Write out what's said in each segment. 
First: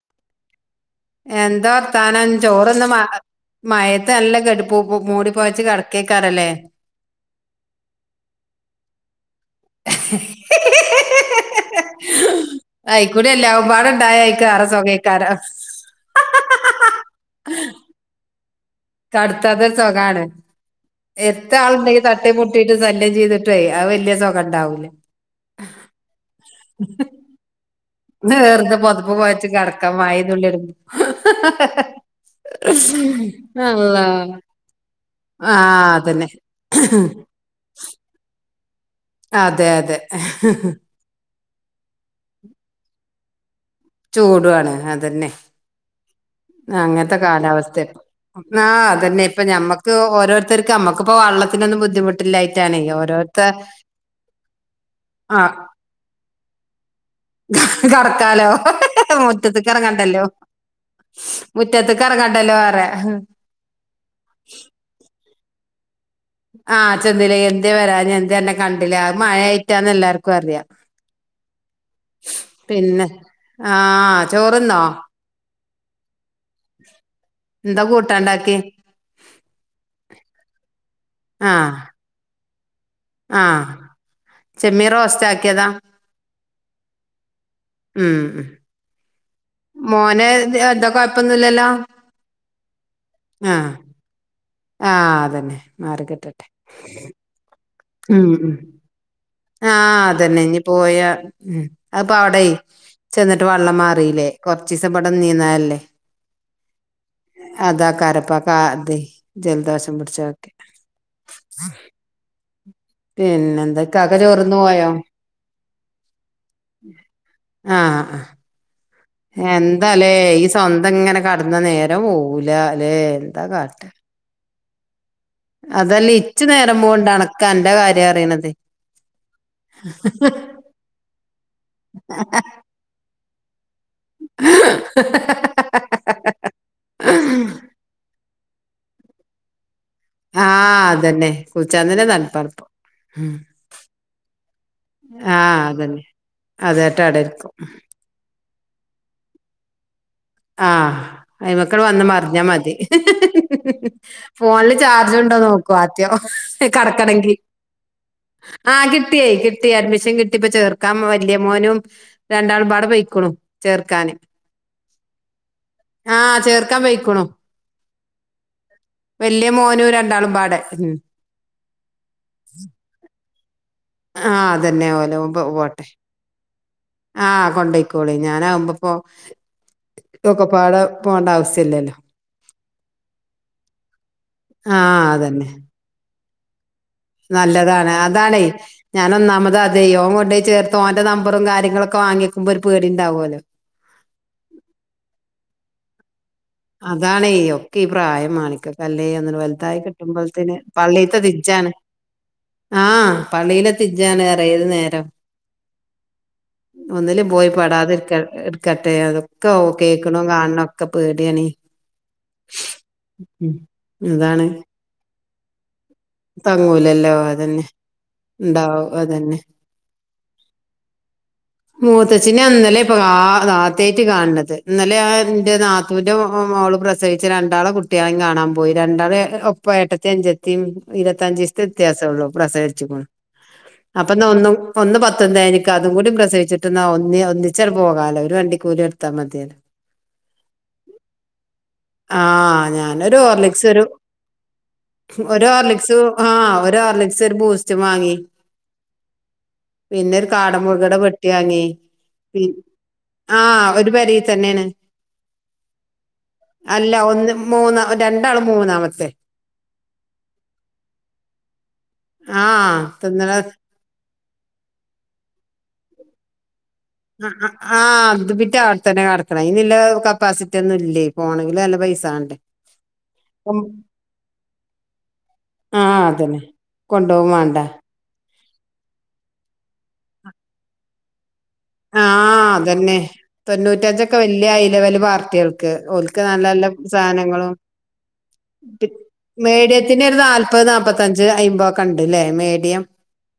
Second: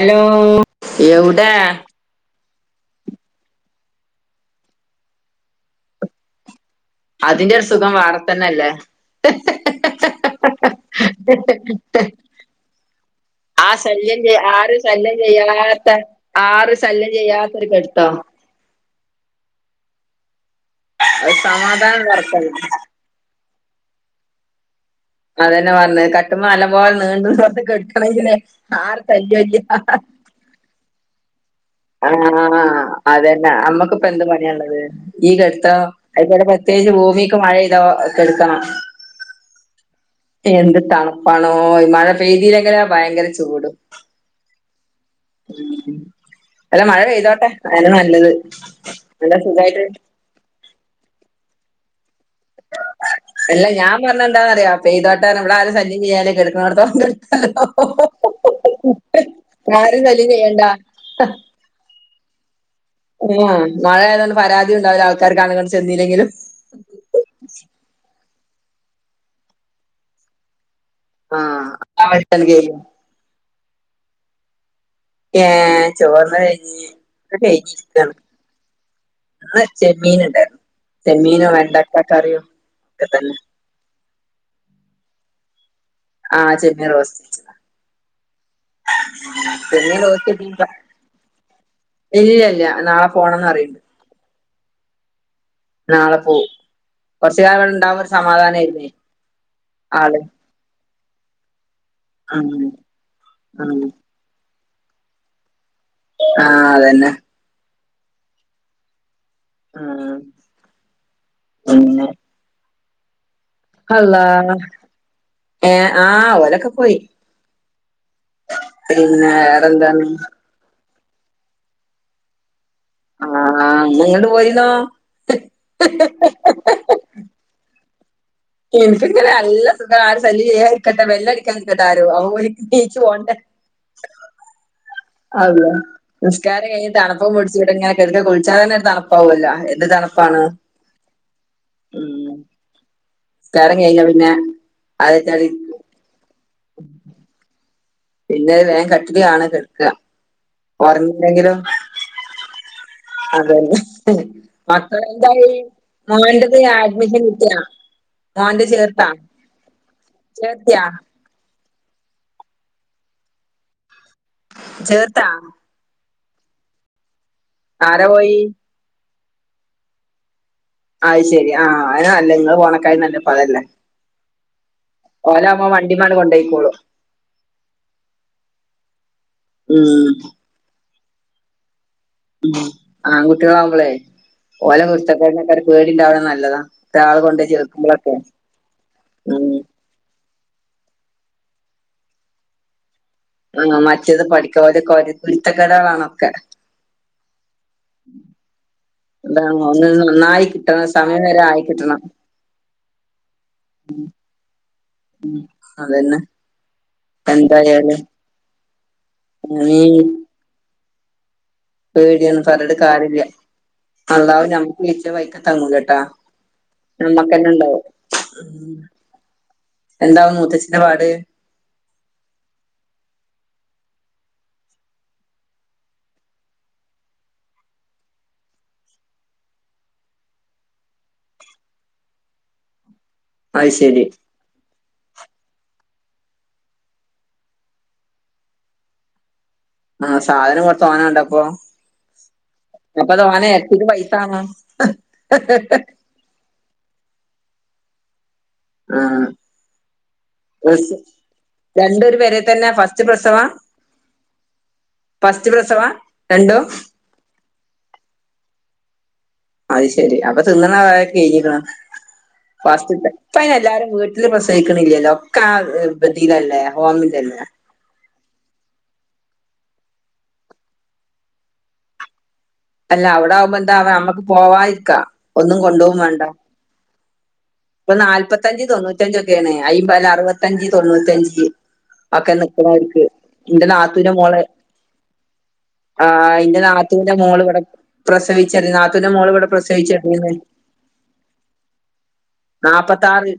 Hello എവിടെ എന്താ വർത്താന ചോറൊന്ന് മ മയത്ത് നല്ല കടുപ്പൂ മൂടി പോവച്ച് കിടക്കയ്ക്കാരല്ലേ അതിന്റെ ഒരു സുഖം വാറെത്തന്നെ അല്ലേ [unintelligible] അയിക്കൂടി എല്ലാവും ആ പാടുണ്ടായ ശല്യം ചെയ്യ അയിക്ക് ആറ ആറ് ശല്യം സുഖേക്കാരം ചെയ്യാത്ത ആറ് ശല്യം ചെയ്യാത്ത ഒര് കട്ത്താ കടുത്താതൊര് സുഖാണ് അത് എത്ര ആൾണ്ടെങ്കി സമാധാനം തട്ടി വർക്കാണ് മുട്ടിട്ട് ശല്യം ചെയ്തിട്ട് ട്ടെയ് അത് വലിയ സുഖണ്ടാവുല്ല അതന്നെ വന്ന് കട്ടുമ്മ നല്ലംപോലെ നീണ്ട് നിവർന്ന് കെട്ക്ക വെറ്തെ പൊത്പ്പ് പൊത്ച്ച് കിടക്കാ മഴെംതുള്ളിട്മ്പം ആ അതന്നെ അല്ലാ നമ്മക്കിപ്പം എന്ത് പണിയാള്ളത് ഈ ആ കെട്ത്തം അയ്കുടെപ്പം പ്രത്യേകിച്ച് അതന്നെ ഭൂമിക്ക് മഴയ്താ കെട്ക്കണം അതെ അതെ പണോ മഴ പെയ്തില്ലിങ്കിലാ ഭയങ്കര ചൂട് ചൂടു ആണ് അത് മ് മ് അങ്ങനത്തെ കാലാവസ്ത്തെപ്പം ആ അതന്നെ നല്ല ഇപ്പം സുഖായിട്ട് ഞമ്മക്ക് ഓരോരുത്തർക്ക് നമ്മക്കിപ്പൊ വള്ളത് ത്തിനൊന്നും ബുദ്ധിമുട്ട് അല്ല ഞാൻ പറഞ്ഞെന്താന്നറിയോ പെയ്തോട്ടെ ആ നമ്മളാരും ശല്യം ചെയ്യൻല്ല കെടക്ക്ണോട്ത്തോളം കെട്ക്ക കടക്കാലോ മുറ്റത്ത്ക്ക് ആരും സല്ല്യംചെയ്യണ്ട ക്കറ കട്ടല്ലോ ആ മഴ ആയത്കൊണ്ട് പരാതി ഉണ്ടാവില്ല ആൾക്കാർക്കാണ്ടുങ്ങട്ടും ചെന്നില്ലെങ്കിലും. ആഹ് ചെന്നില്ലേ എന്തേ വരാഞ്ഞെ എന്തെ അന്നെ കണ്ടില്ല അ മഴയായിട്ടാന്ന് എല്ലാർക്കും അറിയാം. ആ ആൾട്ടെന്ത് ചെയ്യും പിന്നെ ആ ചോറ്ന്നോ ഏ ചോർന്നല് കഴിഞ്ഞ് ഒക്കെ എന്താ കഴിഞ്ഞിരിക്കാണ് കൂട്ടാണ്ടാക്കി ആ ചെമ്മീൻ ഉണ്ടായിരുന്നു ചെമ്മീനോ ആ വെണ്ടക്ക കറിയും ഒക്കെ തന്നെ ആ ചെമ്മീൻറോസ്റ്റ് ആക്കിയതാ ആഹ് ചെമ്മീൻ റോസ്റ്റ് വെച്ചതാ ഉം ചെമ്മീൻ മോന് റോസ്റ്റ് ത് എന്താ കൊഴപ്പൊന്നുല്ലല്ലോ. ഇല്ല ഇല്ല നാളെ പോണംന്ന് പറീണ്ട് ആ അതന്നെ മാറി നാളെ കിട്ടട്ടെ പോവും കൊറ്ച്ച് കാലംവ്ടണ്ടാവുമ്പം ഒരു സമാധാനേയിര്ന്നേ ആ അതന്നെ ഇനി പോയാ മ് അത്പ്പോ അവിടെയ് ഉം ചെന്നിട്ട് വെള്ളം ഉം മാറില്ലേ കൊറ്ച്ചീസം ഇവിടെ ന്നീന്നെല്ലേ ആ അതന്നെ കരപ്പ കാ തെയ് ജലദോഷം ഉം പിടിച്ചൊക്കെ പിന്നെ പിന്നെ എന്ത്ക്കാക്ക അള്ളാ ചോറന്ന് പോയോ ഏഹ് ആഹ് ഓലൊക്കെ പോയി ആ അ പിന്നെ വേറെന്താണ് എന്താലേ ഈ സ്വന്തം ഇങ്ങനെ കടന്നാ നേരം പോവൂല ല്ലേ ആ എന്താ ന്നാ ഇങ്ങട്ട് പോരീന്നാ അതല്ലേ ഇച്ച് നേരമ്പോണ്ട്അണക്ക് അന്റെ കാര്യാ പറിണത്. എനിക്ക്ങ്ങനെ നല്ല സുഖാ ആരും ശല്യം ചെയ്യാതിരിക്കട്ടെ ബെല്ല് അടിക്കാതിരിക്കട്ടെ ആരും അവ വി നീച്ചു പോണ്ടെ. അള്ള നിസ്കാരം കഴിഞ്ഞ് തണുപ്പും പിടിച്ചിവിടെ ഇങ്ങനെകെട്ന്ന് കുൾ ച്ചാ തന്നെ ഒരു തണപ്പാവുല്ലൊ ഏ ആഹ് അതന്നെ കുൾച്ചാൻതന്നെ ഉം തണ്പ്പാണ്പ്പം മ് നിസ്കാരം കഴിഞ്ഞാ പിന്നെ ആ അതെറ്റാല് അതന്നെ അതേറ്റ് അടെയിരിക്കും. പിന്നെ രു വേഗം കട്ടില് കാണു കെട്ക്ക ആ അ മക്കൾ വന്ന് മറിഞ്ഞ മതി അതന്നെ ഫോണില് ചാർജു ണ്ടോ മക്കളെന്തായി നോക്കു ആദ്യ മോന്റത് അഡ്മിഷൻ കടക്കണെങ്കി കിട്ടിയാ മോന്റെ ആഹ് ചേർത്താ കിട്ടി കിട്ടി അഡ്മിഷൻ കിട്ടിപ്പ ചേർത്തിയാ ചേർക്കാ വലിയ മോനും രണ്ടാൾ പാട പയിക്കണും ചേർക്കാന് ചേർത്താ ആഹ് ചേർക്കാൻ പൊയിക്കുണു ആരാ പോയി വല്യ മോനും രണ്ടാളും പാടെ ഉം അത് ശെരി ആഹ് അതാ നല്ലെ നിങ്ങള് പോണക്കായ് നല്ല പതല്ലേ. ആഹ് അതന്നെ ഓലെ പോട്ടെ വണ്ടിമ്മേണ്ട് കൊണ്ടോയിക്കോളും ആഹ് കൊണ്ടയ് കോളി ഞാനാവുമ്പോപ്പോ ഉം ഒക്കപ്പാടെ പോണ്ട ആവസ്യം ഇല്ലല്ലോ ഉം ആൺകുട്ടികളാവുമ്പളേ ഓലെ ആഹ് അതന്നെ കുരുത്തക്കേടിനൊക്കെ ഒരു പേടിണ്ടാക്ണത് നല്ലതാ ഒരാള് കൊണ്ടോയി നല്ലതാണ് ചേർക്കുമ്പളൊക്കെ അതാണെ ഉം ഞാനൊന്നാമത് അതെ ഓന് കൊണ്ടേയ് ചേർത്ത ഓന്റെ നമ്പറും കാര്യങ്ങളൊക്കെ വങ്ങിക്കുമ്പോ ഒരു പേടിണ്ടാവുല്ലോ റ്റത് പഠിക്ക്ണോലെക്കെ ഓലെ കുരുത്തക്കെടാണ് ണൊക്കെ അതാണെയ് ഒക്കെ ഈ പ്രായം മാണിക്ക കല്ലെ ഒന്ന് അതാണ് വൽതായി ഒന്ന് നന്നായി കിട്ടുമ്പോഴത്തിന് കിട്ടണം പള്ളീത്തെ സമയം വരെ ആയി തിജ്ജാണ് കിട്ടണം ആഹ് പള്ളില് തിജ്ജാണ് അറിയാ ഏത് നേരം ഉം അതന്നെ ഒന്നിലും പോയി എന്തായാലും പെടാതെക്ക ട്ക്കട്ടെ അതൊക്കെ കേക്ക്ണെം കാൺണ ഒക്കെ പേട്യാണെ പേടിയന്നും പറഞ്ഞിട്ട് കാര്യല്യാ അള്ളാഹു അതാണ് നമ്മക്ക് വിധിച്ചത് വയ്ക്ക താങ്ങൂലല്ലോ ആ തങ്ങൂലല്ലോ നമ്മക്ക്ന്നെ അതന്നെ ഉണ്ടാവും ഉം ഉണ്ടാവും അതന്നെ എന്താവും മുത്തച്ഛിന്റെ പാട് മൂത്തച്ചിനെ ഇന്നലെ ഇപ്പ ആ അതാ ആദ്യയിട്ട് കാണുന്നത് ഇന്നലെ ഇൻ്റെ നാത്തൂൻ്റെ മോള് പ്രസവിച്ച് രണ്ടാളെ കുട്ടികളെം കാണ ആപോയി രണ്ടാള് ഒപ്പ ഏട്ടത്തീം അഞ്ചത്തീം ഇരുപത്തഞ്ജീസ്തേ വ്യത്യാസംള്ളൂ പ്രസവിച്ചക്ണ് അത് ശരി അപ്പൊ ന്ന ഒ ഒന്ന് പ പന്താ എനിക്കതും കൂടി പ്രസവിച്ചിട്ട് ഒന്നി ഒന്നിച്ചാ പോകാലോ ഒരു വണ്ടി കൂലി എടുത്താൽ മതിയേ ആ സാധനം കൊറച് തോനാണ്ടപ്പോ ആ ഞാനൊരു ഹോർലിക്സ് ഒരു [unintelligible] സു ആ ഒരു ആർലിക്സ് ഒരു ബൂസ്റ്റും വാങ്ങി ആ പിന്നെ ഒരു കാട മുകട ഡ്രസ്സ് വെട്ടിവാങ്ങി രണ്ടും ഒരു പെരേ പി തന്നെ ഫസ്റ്റ് പ്രസവാ ആഹ ഒരു പരി തന്നെയാണ് ഫസ്റ്റ് പ്രസവാ രണ്ടും അല്ല ഒന്ന് മൂന്ന രണ്ടാള് മൂന്നാമത്തെ [unintelligible] ആ തിന്നണ ആ പ്രസവിക്കണില്ലല്ലോ ഒക്കെ ആ ബധീതല്ലേ ആഹ അത് ബിട്ട ആടുത്താനെ ആടുത്ത കണന്നല്ല കപ്പാസിറ്റി ഒന്നും ഇല്ലേ പോണെങ്കിലും നല്ല പൈസആണ് അല്ല അവിടെ ആകുമ്പോ എന്താ നമ്മക്ക് പോവാരിക്കാ ഒന്നും കൊണ്ടു പോോും വേണ്ട കൊണ്ടോവുംമാണം ഇപ്പൊ നാല്പത്ത അഞ്ച് തൊണ്ണൂറ്റഞ്ച ഒക്കെയാണ് അയില് അറുത്തഞ്ച് തൊണ്ണൂറ്റഞ്ച് ഒക്കെ ആഹ അതന്നെ നിക്കണവർക്ക് എന്റെ നാത്തൂന്റെ തൊണ്ണൂറ്റഞ്ചൊക്കെ മോള് വല്ിയ ഹൈ ലെവല് പാർട്ടികൾക്ക് ആ ഓക്ക് എന്റെ നല്ലല്ല നാത്തൂന്റെ മോള് സാധങ്ങളും ഇവിടെ പ്രസവിച്ചെട നാത്തൂന്റെ മോള് ഇവിടെ മീഡിയത്തിന്റെ ഒരു പ്രസവിച്ചെടീന്ന് നാൽപത് നാപ്പത്തഞ്ച് ആയിമ്പത് ഓ കണ്ടല്ലേ നാല്പ്പത്താറ്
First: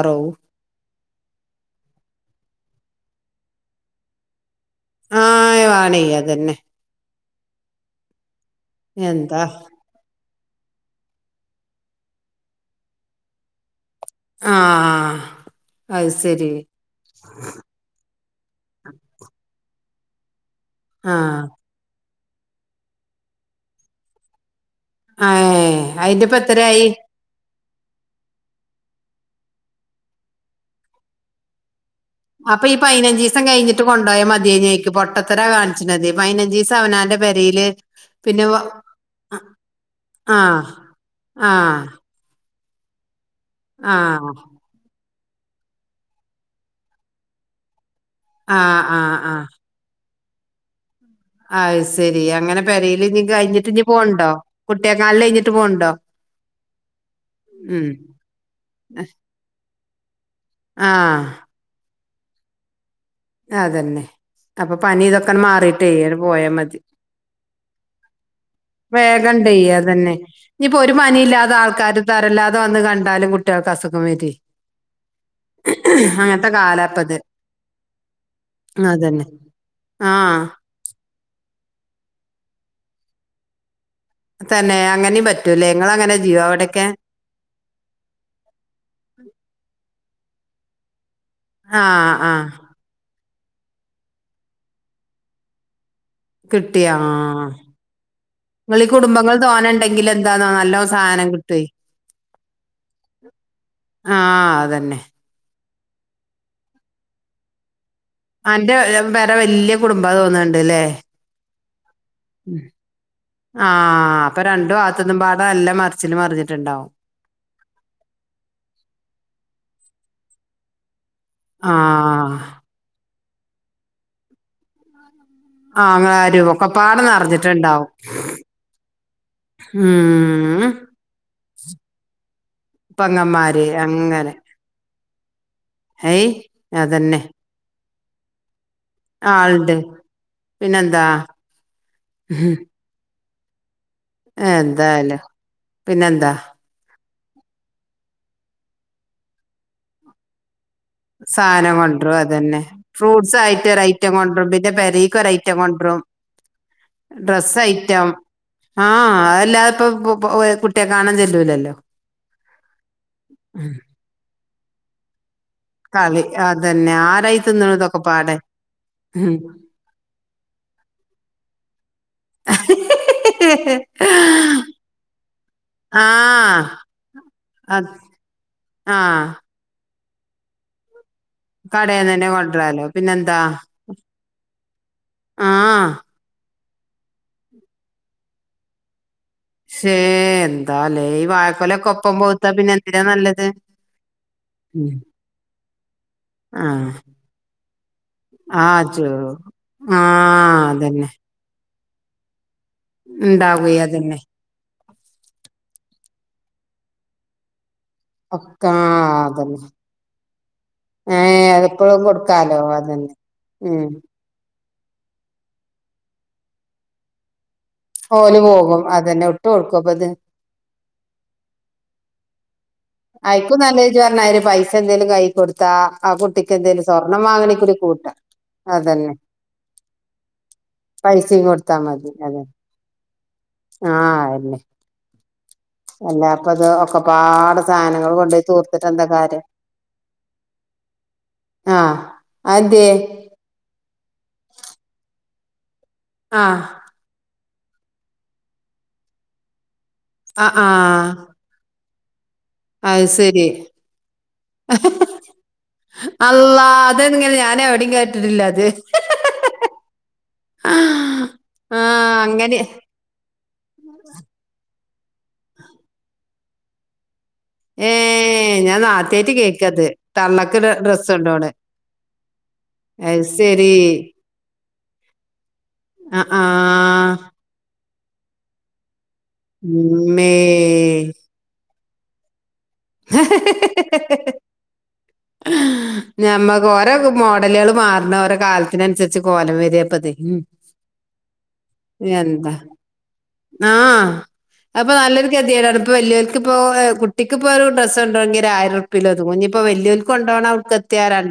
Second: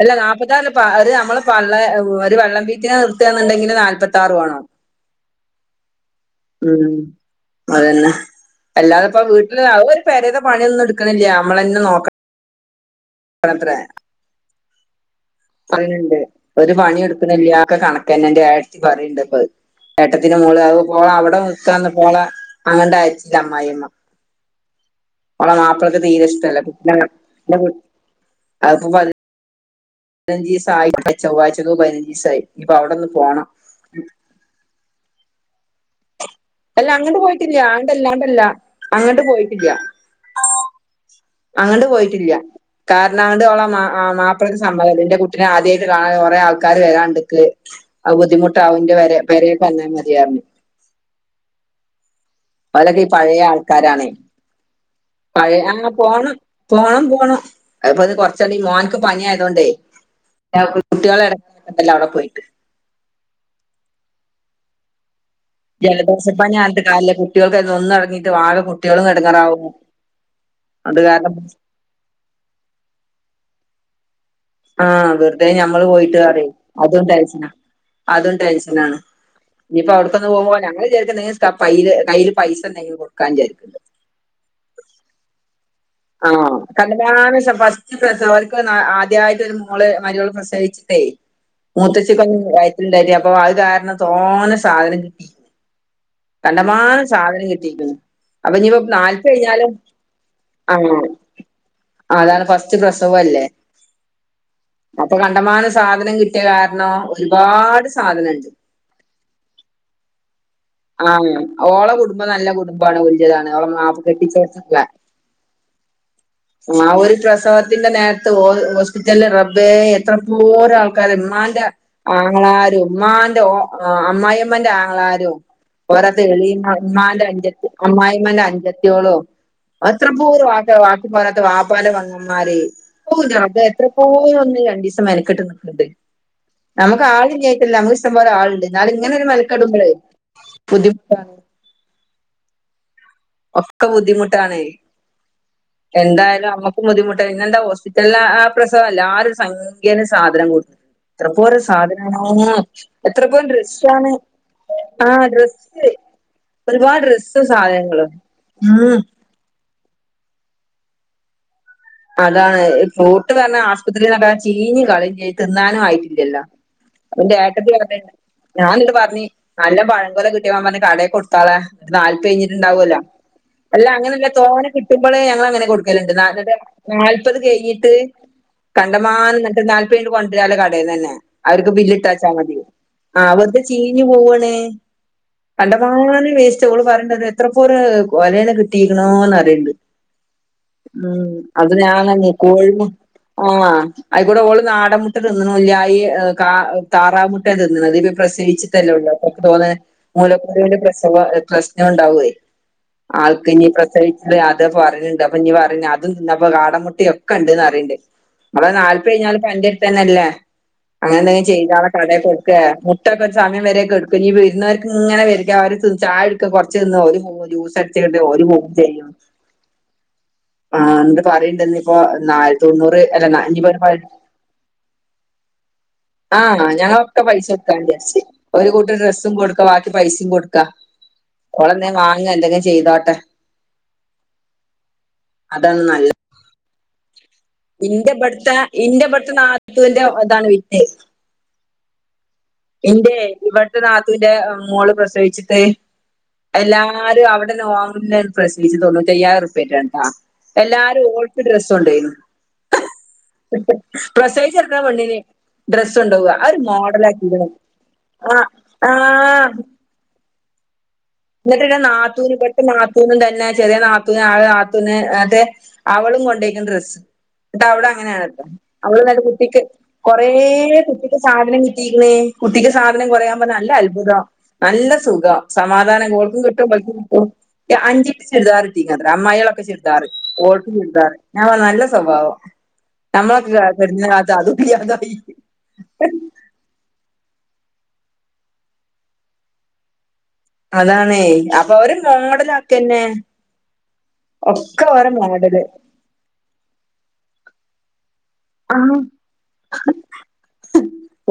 അല്ല നാല്പ്പത്താറി ല നമ്മള് ള്ള ഒരു വള്ളം വീറ്റിനെ നിർത്തുക എന്നുണ്ടെങ്കിൽ നാല്പത്താറു വേണം ആ ആടി അതന്നെ. ഉം അതന്നെ അല്ലാതെ ഇപ്പ എന്താ വീട്ടിൽ അവ ഒരു പേരത പണിയൊന്നും എടുക്കുന്നില്ല നമ്മളന്നെ നോക്കണം [inaudible] ആ അ [inaudible] ഏട്ടത്തിന്റെ മോള് അത് ഓളെ ആ അവിടെ നിക്കാന്ന് ഓളെ അങ്ങണ്ട് അയച്ചില്ല അമ്മായി അമ്മ. ഓൾടെ ഏഹ് മാപ്പിളക്ക് അയിന്റെ തീരെ ഇപ്പ ഇഷ്ടമല്ല എത്രയായി പിന്നെ [inaudible] അപ്പൊ ഇനിയിപ്പോ ഈ അവിടെ ഒന്ന് പതിനഞ്ജീസം പോണം കഴിഞ്ഞിട്ട് കൊണ്ടോയാ മതിയായന് അയ്ക്ക് പൊട്ടത്തരാ അതെ, പൈനാഞ്ജീസ അല്ല അവനാന്റെ അങ്ങട്ട് പോയിട്ടില്ല പെരീല് ആണ്ടല്ല ആണ്ടല്ല പിന്നെ വാ അങ്ങട്ട് അ സ്ച് ആഹ അങ്ങണ്ട് പോയിട്ടില്ല കാരണം അങ്ങണ്ട് ഓളെ മാ ആഹ് മാപ്പാൾക്ക് സമ്മദംല്യ ന്റെ കു നെ ആദ്യമായിട്ട് കാണാൻ കുറേ ആൾക്കാര് വരാണ്ട്ക്ക് ആ ബുദ്ധിമുട്ട് ആകും ആഹ് ന്റെ ആഹ് പെരേ പെരേൽ പറഞ്ഞാ [inaudible] ആ ശരി.. അങ്ങനെ പെരൽ ഞ് പഴയ കഴിഞ്ഞിട്ട് ഇഞ്ഞ് ആൾക്കാരാണേ പോവ്ണ്ടോ കുട്ടിനെ കാണൽ കഴിഞ്ഞിട്ട് പോവ്ണ്ടോ... ണം അത്പ്പൊ ഇന്ന് കൊറച്ചടി മോൻക്ക് പനിയ ആയതോണ്ട്.. കുട്ടികളെ ആഹ് എടക്ക്ണ്ടല്ലോ അവിടെ പോയിട്ട്... അതന്നെ അപ്പൊ പനി ഇതൊക്കെ.. പക്കൻ മാറീട്ട് ആൻട് പോയ ജലദോഷപ്പനി മതി ആയിട്ട് കാര്യമില്ല കുട്ടികൾക്ക് അതിന് ഒന്നും ഇറങ്ങിയിട്ട് ആകെ കുട്ടികളും വേഗം ഇടങ്ങാറാവും ണ്ടെയ്യാതന്നെ.. ഇനിയിപ്പോ ഒരു അത് കാരണം പനിയില്ലാതെ തരല്ലാതെ വന്ന് കണ്ടാലും കുട്ടികൾക്ക് അസുഖം വരി.. ആഹ വെറുതെ ഞമ്മള് പോയിട്ട് ന്ന് പറയും കാലാപ്പത് അതുംടെൻഷനാ.. അതും ടെൻഷനാണ് അതന്നെ ഞ്പ്പോ അവിടക്കൊന്ന് ആഹ് പോകുമ്പോ ഞങ്ങൾ വിചാരി... [unintelligible] കയ്യില് പൈസ എന്തെങ്കിലും കൊടുക്കാന്ന് വിചാരിക്ക്ൻണ്ട്.. തന്നെ അങ്ങനെ പറ്റൂല്ലേ.. ഇങ്ങള് അങ്ങനെ ആ ചെയ്യോ അവിടൊക്കെ കണ്ട്ക്കാണ്ട് ഫസ്റ്റ് പ്രസവം ഓര്ക് ആദ്യയിട്ട് ഒരുമോള് മാരോള്ള്.. പ്രസവിച്ചിട്ടേ ആഹ് മുത്തച്ചികൊന്നും ആഹ് വയറ്റിൽ ണ്ടായ്ര്... അപ്പൊ അത് കാരണം തോനെ സാധനം കിട്ടി... കിട്ടിയാ കണ്ടമാനം സാധനം ആഹ് കിട്ടിക്ക്ണ് അപ്പൊഞ്പ്പം ഇങ്ങളീ നാല്പത് കുടുംബങ്ങൾ തോനെ കഴിഞ്ഞാലും... ഇണ്ടെങ്കിൽ എന്താന്നോ നല്ലോം അപ്പൊ സാധനം കിട്ടുവേ അതാണ് ഫസ്റ്റ് പ്രസവുംല്ലേ ആഹ് അതന്നെ അപ്പൊ കണ്ടാമാ... ന സാധനം കിട്ടിയ കാരണം ഒരുപാട് സ്.. ആന്റെ പേരാ വല്ല്യ കുടുംബാ തോന്നുന്നുണ്ട്.. ആഹ ഓള കുടു.. കുടുംബംനല്ല കുടുംബമാണ് വല്ല്യ താണ് ഓളെ ആഹ് അപ്പൊ രണ്ടു കെട്ടിച്ചോട്തോക്കെ... ഭാഗത്തുന്നും പാടെ നല്ല മറിച്ചില് ആ മറിഞ്ഞിട്ടുണ്ടാവും ഒരു പ്രസവത്തിന്റെ നേരത്ത് ഹോസ്പിറ്റലില് റബ്ബേ എത്ര.... എത്രാ പോരാആൾക്കാര് ഇമ്മാന്റെ ആഹ് ആങ്ങള്ളാരും ഇമ്മാന്... അമ്മായിഅമ്മന്റെ ആങ്ങള്ളാരും... പോരാത്തത് ആങ്ങളാരും യളീമ്മ ഒക്കെപ്പാടെ ഇമ്മാന്റെ അഞ്ച്ത്തി നെറഞ്ഞിട്ടുണ്ടാവും അമ്മായിഅമ്മന്റെ അഞ്ചത്തിയെളും... അത്ര പോര് ഉം ഒരാൾക്കാര് വാപ്പാന്റെ പെങ്ങമ്മാര് ഔ ന്റെ റബ്ബേ പെങ്ങന്മാര് എത്ര അങ്ങനെ പോരോന്ന്... ഇത് രണ്ടീസം മെന.. ഏയ് നമുക്ക് അതന്നെ ആള് ഇല്ലായ്ട്ടെല്ല നമുക്ക് ഇഷ്ട്ടം പോലെ ആൾണ്ട് ന്നാലും ഇ ങ്ങനെര് മെനക്കെടു ആളുണ്ട് മ്പയേ പിന്നെന്താ ക്കെ ബുദ്ധ എന്തായാലും പിന്നെന്താ [unintelligible] സാനം കൊണ്ടുറും അതെന്നെ എത്ര ഫ്രൂട്ട്സ് പോരം ആയിട്ട് ഒരു ഡ്രസ്സാണ് ഐറ്റം കൊണ്ടറും പിന്നെ ആ പെരെക്ക് ഒരു ഐറ്റം ഡ്രസ്സ് കൊണ്ടറും.. ഒരുപാട് [unintelligible] ഡ്രസ്സ് ഡ്രസ്സ്‌ സാധനങ്ങള് ഐറ്റെം ഉം ആഹ അതല്ലാതെ ഇപ്പം കുട്ടിയെ കാണാൻ ചെല്ലൂലല്ലോ അതാണ് ഫ്രൂട്ട് പറഞ്ഞാ ഉം ആസ്പത്രിലൊക്കെ ചീഞ്ഞ് കള്ളിഞ്ഞ് തിന്നാനും കളി ആയിട്ടില്ലല്ലോ അതന്നെ അപ്പൊന്റെ ആരായി ഏട്ടത്തി തിന്നണു പറഞ്ഞ് ഇതൊക്കെ പാടെ ഞാൻ ഇന്ന് പറഞ്ഞഞ് ഉം നല്ല പഴംകൊലം കിട്ടിയപ്പം പറഞ്ഞ് കാടെക്ക് കൊടുത്താളെ നൽപ്പത് കഴിഞ്ഞിട്ടുണ്ടാവേല്ലോ അല്ല അങ്ങനെയല്ല തോനെ കിട്ടുമ്പോള് ഞങ്ങൾ അങ്ങനെ കൊടുക്കലുണ്ട് ആഹ് നാല്പത് അത് കഴഞ്ഞീട്ട് ആഹ് കണ്ടമാന്നം ഇന്നട്ട് നാല്പത് കൈഞ്ഞ്ട്ട് കൊണ്ടുവരാല്ലോ കടയിൽന്ന് തന്നെ അവർക്ക് കടേന്ന് തന്നെ ബില്ല്ട്ടെച്ചാൽ മതി കൊണ്ടരാലോ ആ പിന്നെന്താ വെറ്തെ ചീഞ്ഞു പോവണ് ആഹ് കണ്ടമാന വേസ്റ്റ് ഓള് പറയണ്ട്ത് എത്ര പോരും കൊലെണ് കിട്ടിയിക്കണോ ശേ എന്താലേ ഇ വാഴ അത് ഞാന് കോഴി മുട്ട ആ അയിക്കൂടെ ഒള്ള് ഉം നാടൻ മുട്ട തിന്നുന്നു ഇല്ല ഈ കാട മുട്ട ആഹ് താറാവ് മുട്ടണ് തിന്ന്ണത് ആ പ്രസവിച്ട്ടല്ലേ ഉള്ളൂ ചോ അപ്പൊക്ക് തോന്ന ആഹ് മൂലക്കുരുന്റെ അതന്നെ പ്രസവം പ്രശ്നം ഉണ്ടാവേ ആൾക്ക്ഞ്ഞ് ഉണ്ടാവേ അതന്നെ പ്രസവിച്ചിട്ട് അത് പറയണ്ട് അപ്പൊഞ് പറയു അതും ഇന്നപ്പൊ കാടമുട്ടക്കെ ഉണ്ട് പറയ്ണ്ട് ഒക്കെ നൽപ്പത് ആഹ് കൈഞ്ഞാല്ലും അതന്നെ അന്റെടുത്ത്ന്നല്ലെ അങ്ങനെന്തെങ്കിലും ഏഹ് ചെയ്താള അതിപ്പഴും കാടെ കൊട്ക്കെ കൊടുക്കാലോ അതന്നെ മുട്ടക്കെ ഒരു സമയം വരെ ഉം കൊട്ക്കും ഇഞ്ഞ് വീരുന്നെ ഇങ്ങനെ വരികാ അവര് ചായകൂടിക്കാ കുറച്ച് തിന്നാ ഓല് പോവാ ജൂസ് കുറച്ച് കൈഞ്ഞാ ഓല് പോവും പോകും ചെയ്യും അതന്നെ ഇട്ട് കൊടുക്കും അപ്പ ഇത് ആ [unintelligible] ഇപ്പോ നാൽ അയിക്കും നല്ല ഇജ്ജ് പറഞ്ഞ മാതിരി പൈസ എന്തേങ്കലും കൈ കൊടുത്താ ആ കുട്ടിക്ക് എന്തേങ്കലും സ്വർണ്ണം വാങ്ങണങ്കി [unintelligible] ഒരു കൂട്ട ഡ്രസ്സും കൊടുക്ക ബാക്കി പൈസയും കൊടുക്ക പൈസയും ഓൾ എന്തെങ്കി വാങ്ങേ എന്തെങ്കിലും ചെയ്തോട്ടെ ആ അതന്നെ അതാണ് നല്ലത് [unintelligible] ഒക്കെ പാടെ ഇന്റെ ഇബടുത്തെ ഇന്റെ പബടുത്തെ നാത്തൂന്റെ ഇതാണ് വിറ്റ് ആഹ് അതെന്തേ ഇന്റെ ഇവടുത്തെ നാത്തുവിന്റെ മോള് പ്രസവിച്ചിട്ട് [unintelligible] ആഹ് എല്ലാരും അവിടെന്ന വാങ്ങില്ലന്ന് പ്രസ്റ്റീജ് തേണുറ്റി അയ്യയിരം റുപ്യ ആ ആഹ് എല്ലാരും ആഹ് ഓൾക്ക് ഡ്രസ്സ് കൊണ്ടോയിനി അത് ശരി പ്രസവിച്ച് കടക്ക്ണ പെണ്ണിന് ഡ്രസ്സ് കൊണ്ടുപോവ ആ ഒരു അള്ളാ മോഡല അതെങ്ങനെ ആക്കിണ് ഞാൻ എവിടെയും ആ കേട്ടിട്ടില്ല അത് ആ ആ എന്നിട്ടിന്റെ നാത്തൂന് അങ്ങനെ ഇവിത്തെ നാത്തൂനും തന്നെ ചെറിയ നാത്തൂന ആ മറ്റേ അതെ അവളും കൊണ്ടയിക്ക്ണ് ഡ്രസ്സ് എന്നട്ട് അവിടെ ഏ അങ്ങനെയണ് അത്ര ഞാൻ അവിടെ ഇങ്ങട്ട് സാധനം ആദ്യമായിട്ട് കുട്ടിക്ക് കേക്കത് കൊറേ തള്ളക്ക് ഡ്രസ് കുട്ടിക്ക് ഉണ്ടോണ് കിട്ടിയിക്ക്ണ് കുട്ടിക്ക് സാധനം അത് കുറെ ആകുമ്പോൾ നല്ല ശരി അത്ഭുതം നല്ല സുഖം സമാധാനം ആ ഓൾക്കും ആ കിട്ടും ഇവൾക്കും കിട്ടും അഞ്ചിപ്പിച്ചെഴുതാറുണ്ട് [unintelligible] അമ്മായൾ ഒക്കെ ചുരിദാർ ഉമ്മേ ഓൾക്കും ചുരിദർ ഞാൻ പറഞ്ഞു നല്ല സ്വഭാവം നമ്മളൊക്കെ കടന്ന കാലത്ത് [unintelligible] ആ ഞമ്മക്ക് ഓരോ മോഡലൾ മാര്‍ണ്ണ ഓരോ കാലത്തിനനുസരിച്ച് കോലം വരാപത് അതാണേ അപ്പൊ അവര് മോങ്ങടലാക്കെന്നെ ആ അപ്പൊ നല്ലൊരു കെതികേട്ടാണ് ഇപ്പൊ വലിയക്ക് ഇപ്പോ കുട്ടിക്ക് പോ ഡ്രസ്സ്‌ കൊണ്ടാണെങ്കിൽ ഒരു ആയിരം ആ റുപ്യൽ ഇഞ് ഇപ്പോ വലിയോർക്ക് കൊണ്ടോണം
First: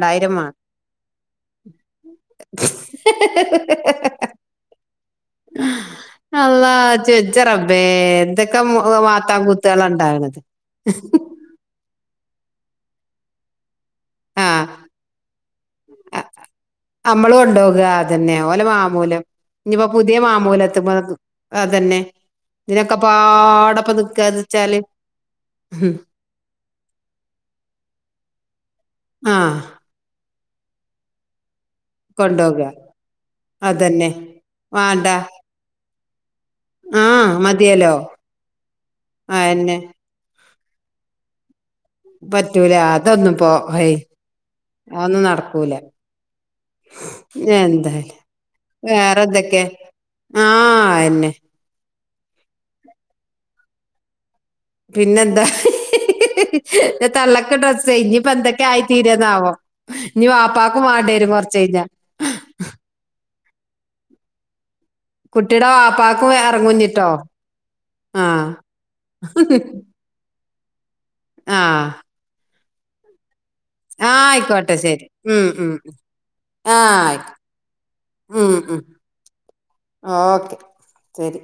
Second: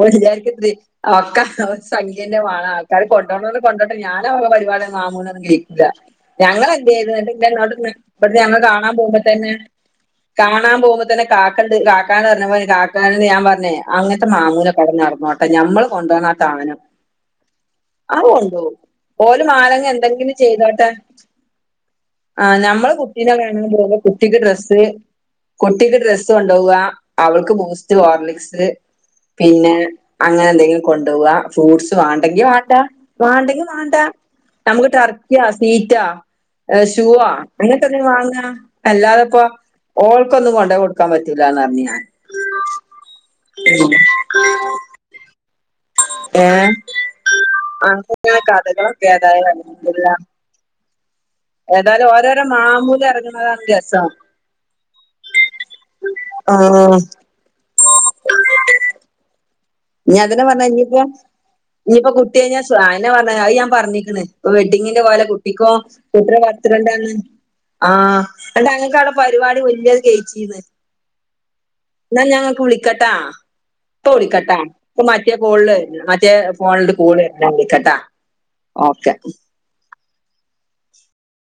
ഓൾ വാണം വിചാരിക്ക്ണ്ട് ഒക്കെ ഒരു സംഖ്യ എന്നെ വേണം ആൾക്കാര് കൊണ്ടോന്ന് കൊണ്ടുപോയ്ക്കോട്ടെ ഞാൻ പരുപാടി മാമൂല് ഒന്നും കേൾക്കുല്ല ഞങ്ങൾ അള്ളാ എന്ത് ഇജ് ചെയ്ത് വെജ്ജ ഇന്നട്ട് റബ്ബേ ഇവിടുന്ന് ഞങ്ങൾ എന്തൊക്കെ കാണൻ മാത്താൻ പോകുമ്പോതേനെ കൂത്തുകളാ ഇണ്ടാക്ണത് കാണാൻ പോകുമ്പോ തന്നെ കാക്കണ്ട് കാക്കന്ന് പറഞ്ഞ അതല്ലേ ഞാൻ പറഞ്ഞേ അങ്ങനത്തെ ആഹ് മാമൂനെ കടഞ്ഞ നടന്നോട്ടെ നഞമ്മള് കൊണ്ട വന്ന ആ സാധനം നമ്മളും കൊണ്ടുപോകുക അതന്നെ ഓലെ മാമൂലം ഓല് ഇനിപ്പോ മാലങ്ങ പുതിയ എന്തെങ്കിലും മാമൂലം എത്തുമ്പോ അതന്നെ ആ നമ്മള് കുട്ടീനെ വേണ പോലെ ഇതിനൊക്കെപ്പാടപ്പം കുട്ടിക്ക് നിക്കാന്ന് വെച്ചാല് ഡ്രസ്സ് കുട്ടിക്ക് ഡ്രസ്സ് കൊണ്ടപോവുക അവൾക്ക് ബൂസ്റ്റ് ഹോർലിക്‌സ് ആഹ് പിന്നെ അങ്ങനെ എന്തെങ്കിലും കൊണ്ടു പോവാ ഫ്രൂട്ട്സ് വേണ്ടെങ്കിൽ കൊണ്ടോക വേണ്ട വേണ്ടെങ്കിൽ വേണ്ടാ അതന്നെ നമുക്ക് വാണ്ട ടർക്കിയാ സവീറ്റാ ഷൂവാ ആഹ് അങ്ങനക്കെ മതിയല്ലോ എന്ത വാങ്ങ അല്ലാതെപ്പ അയെന്നെ ഓ ഒക്കൊന്ന് കൊണ്ട കൊടുക്കാ പറ്റില്ലല്ലന്ന് പറഞ്ഞത് പറ്റൂല അതൊന്നും പോ ഹയ് അ ഒന്നും നടക്കൂല ഏ എന്തായാലും അങ്ങനെ ആ വേറെന്തൊക്കെ കഥകളൊക്കെതായില്ല ആഹ് അയെന്നെ എന്തായാലും ഓരോരോ മാമൂല ഇറങ്ങുന്നതാണ് രസം പിന്നെന്താ ഹി ഹി ഹി ഹി ആഹ് ഹി തള്ളക്കെ ഡ്രസ് കഴഞ്ഞപ്പൊ എന്തൊക്കെ ആയി തീരന്നാവോ ഇനി അതിനെ പറഞ്ഞ ഇനിയിപ്പോ ഇനിയിപ്പോ കുട്ടിയെ ഞാൻ ആ അതിനു പറഞ്ഞ അത് ഞാൻ പറഞ്ഞിരിക്കണ് ഡിങ്ങിന്റെ പോലെ കുട്ടിയുടെ കുട്ടിക്കോ കുട്ട വാപ്പാക്കും എറങ്ങുഞ്ഞിട്ടോ വർത്തണ്ടാണ് ആഹ ആഹ് നിങ്ങക്ക് അവിടെ പരിപാടി വലിയത് കഴച്ചിന്ന് എന്നാ ഞങ്ങ കുളിക്കട്ടാ ആഹ ആയിക്കോട്ടെ ശരി ഉം ഉം കോളില് മറ്റേ ഫോണില് ആഹ കോള് വര്ണ് ണ്ട് വിളിക്കട്ടാ ഉം ഉം ഓക്കെ ഓക്കെ ശരി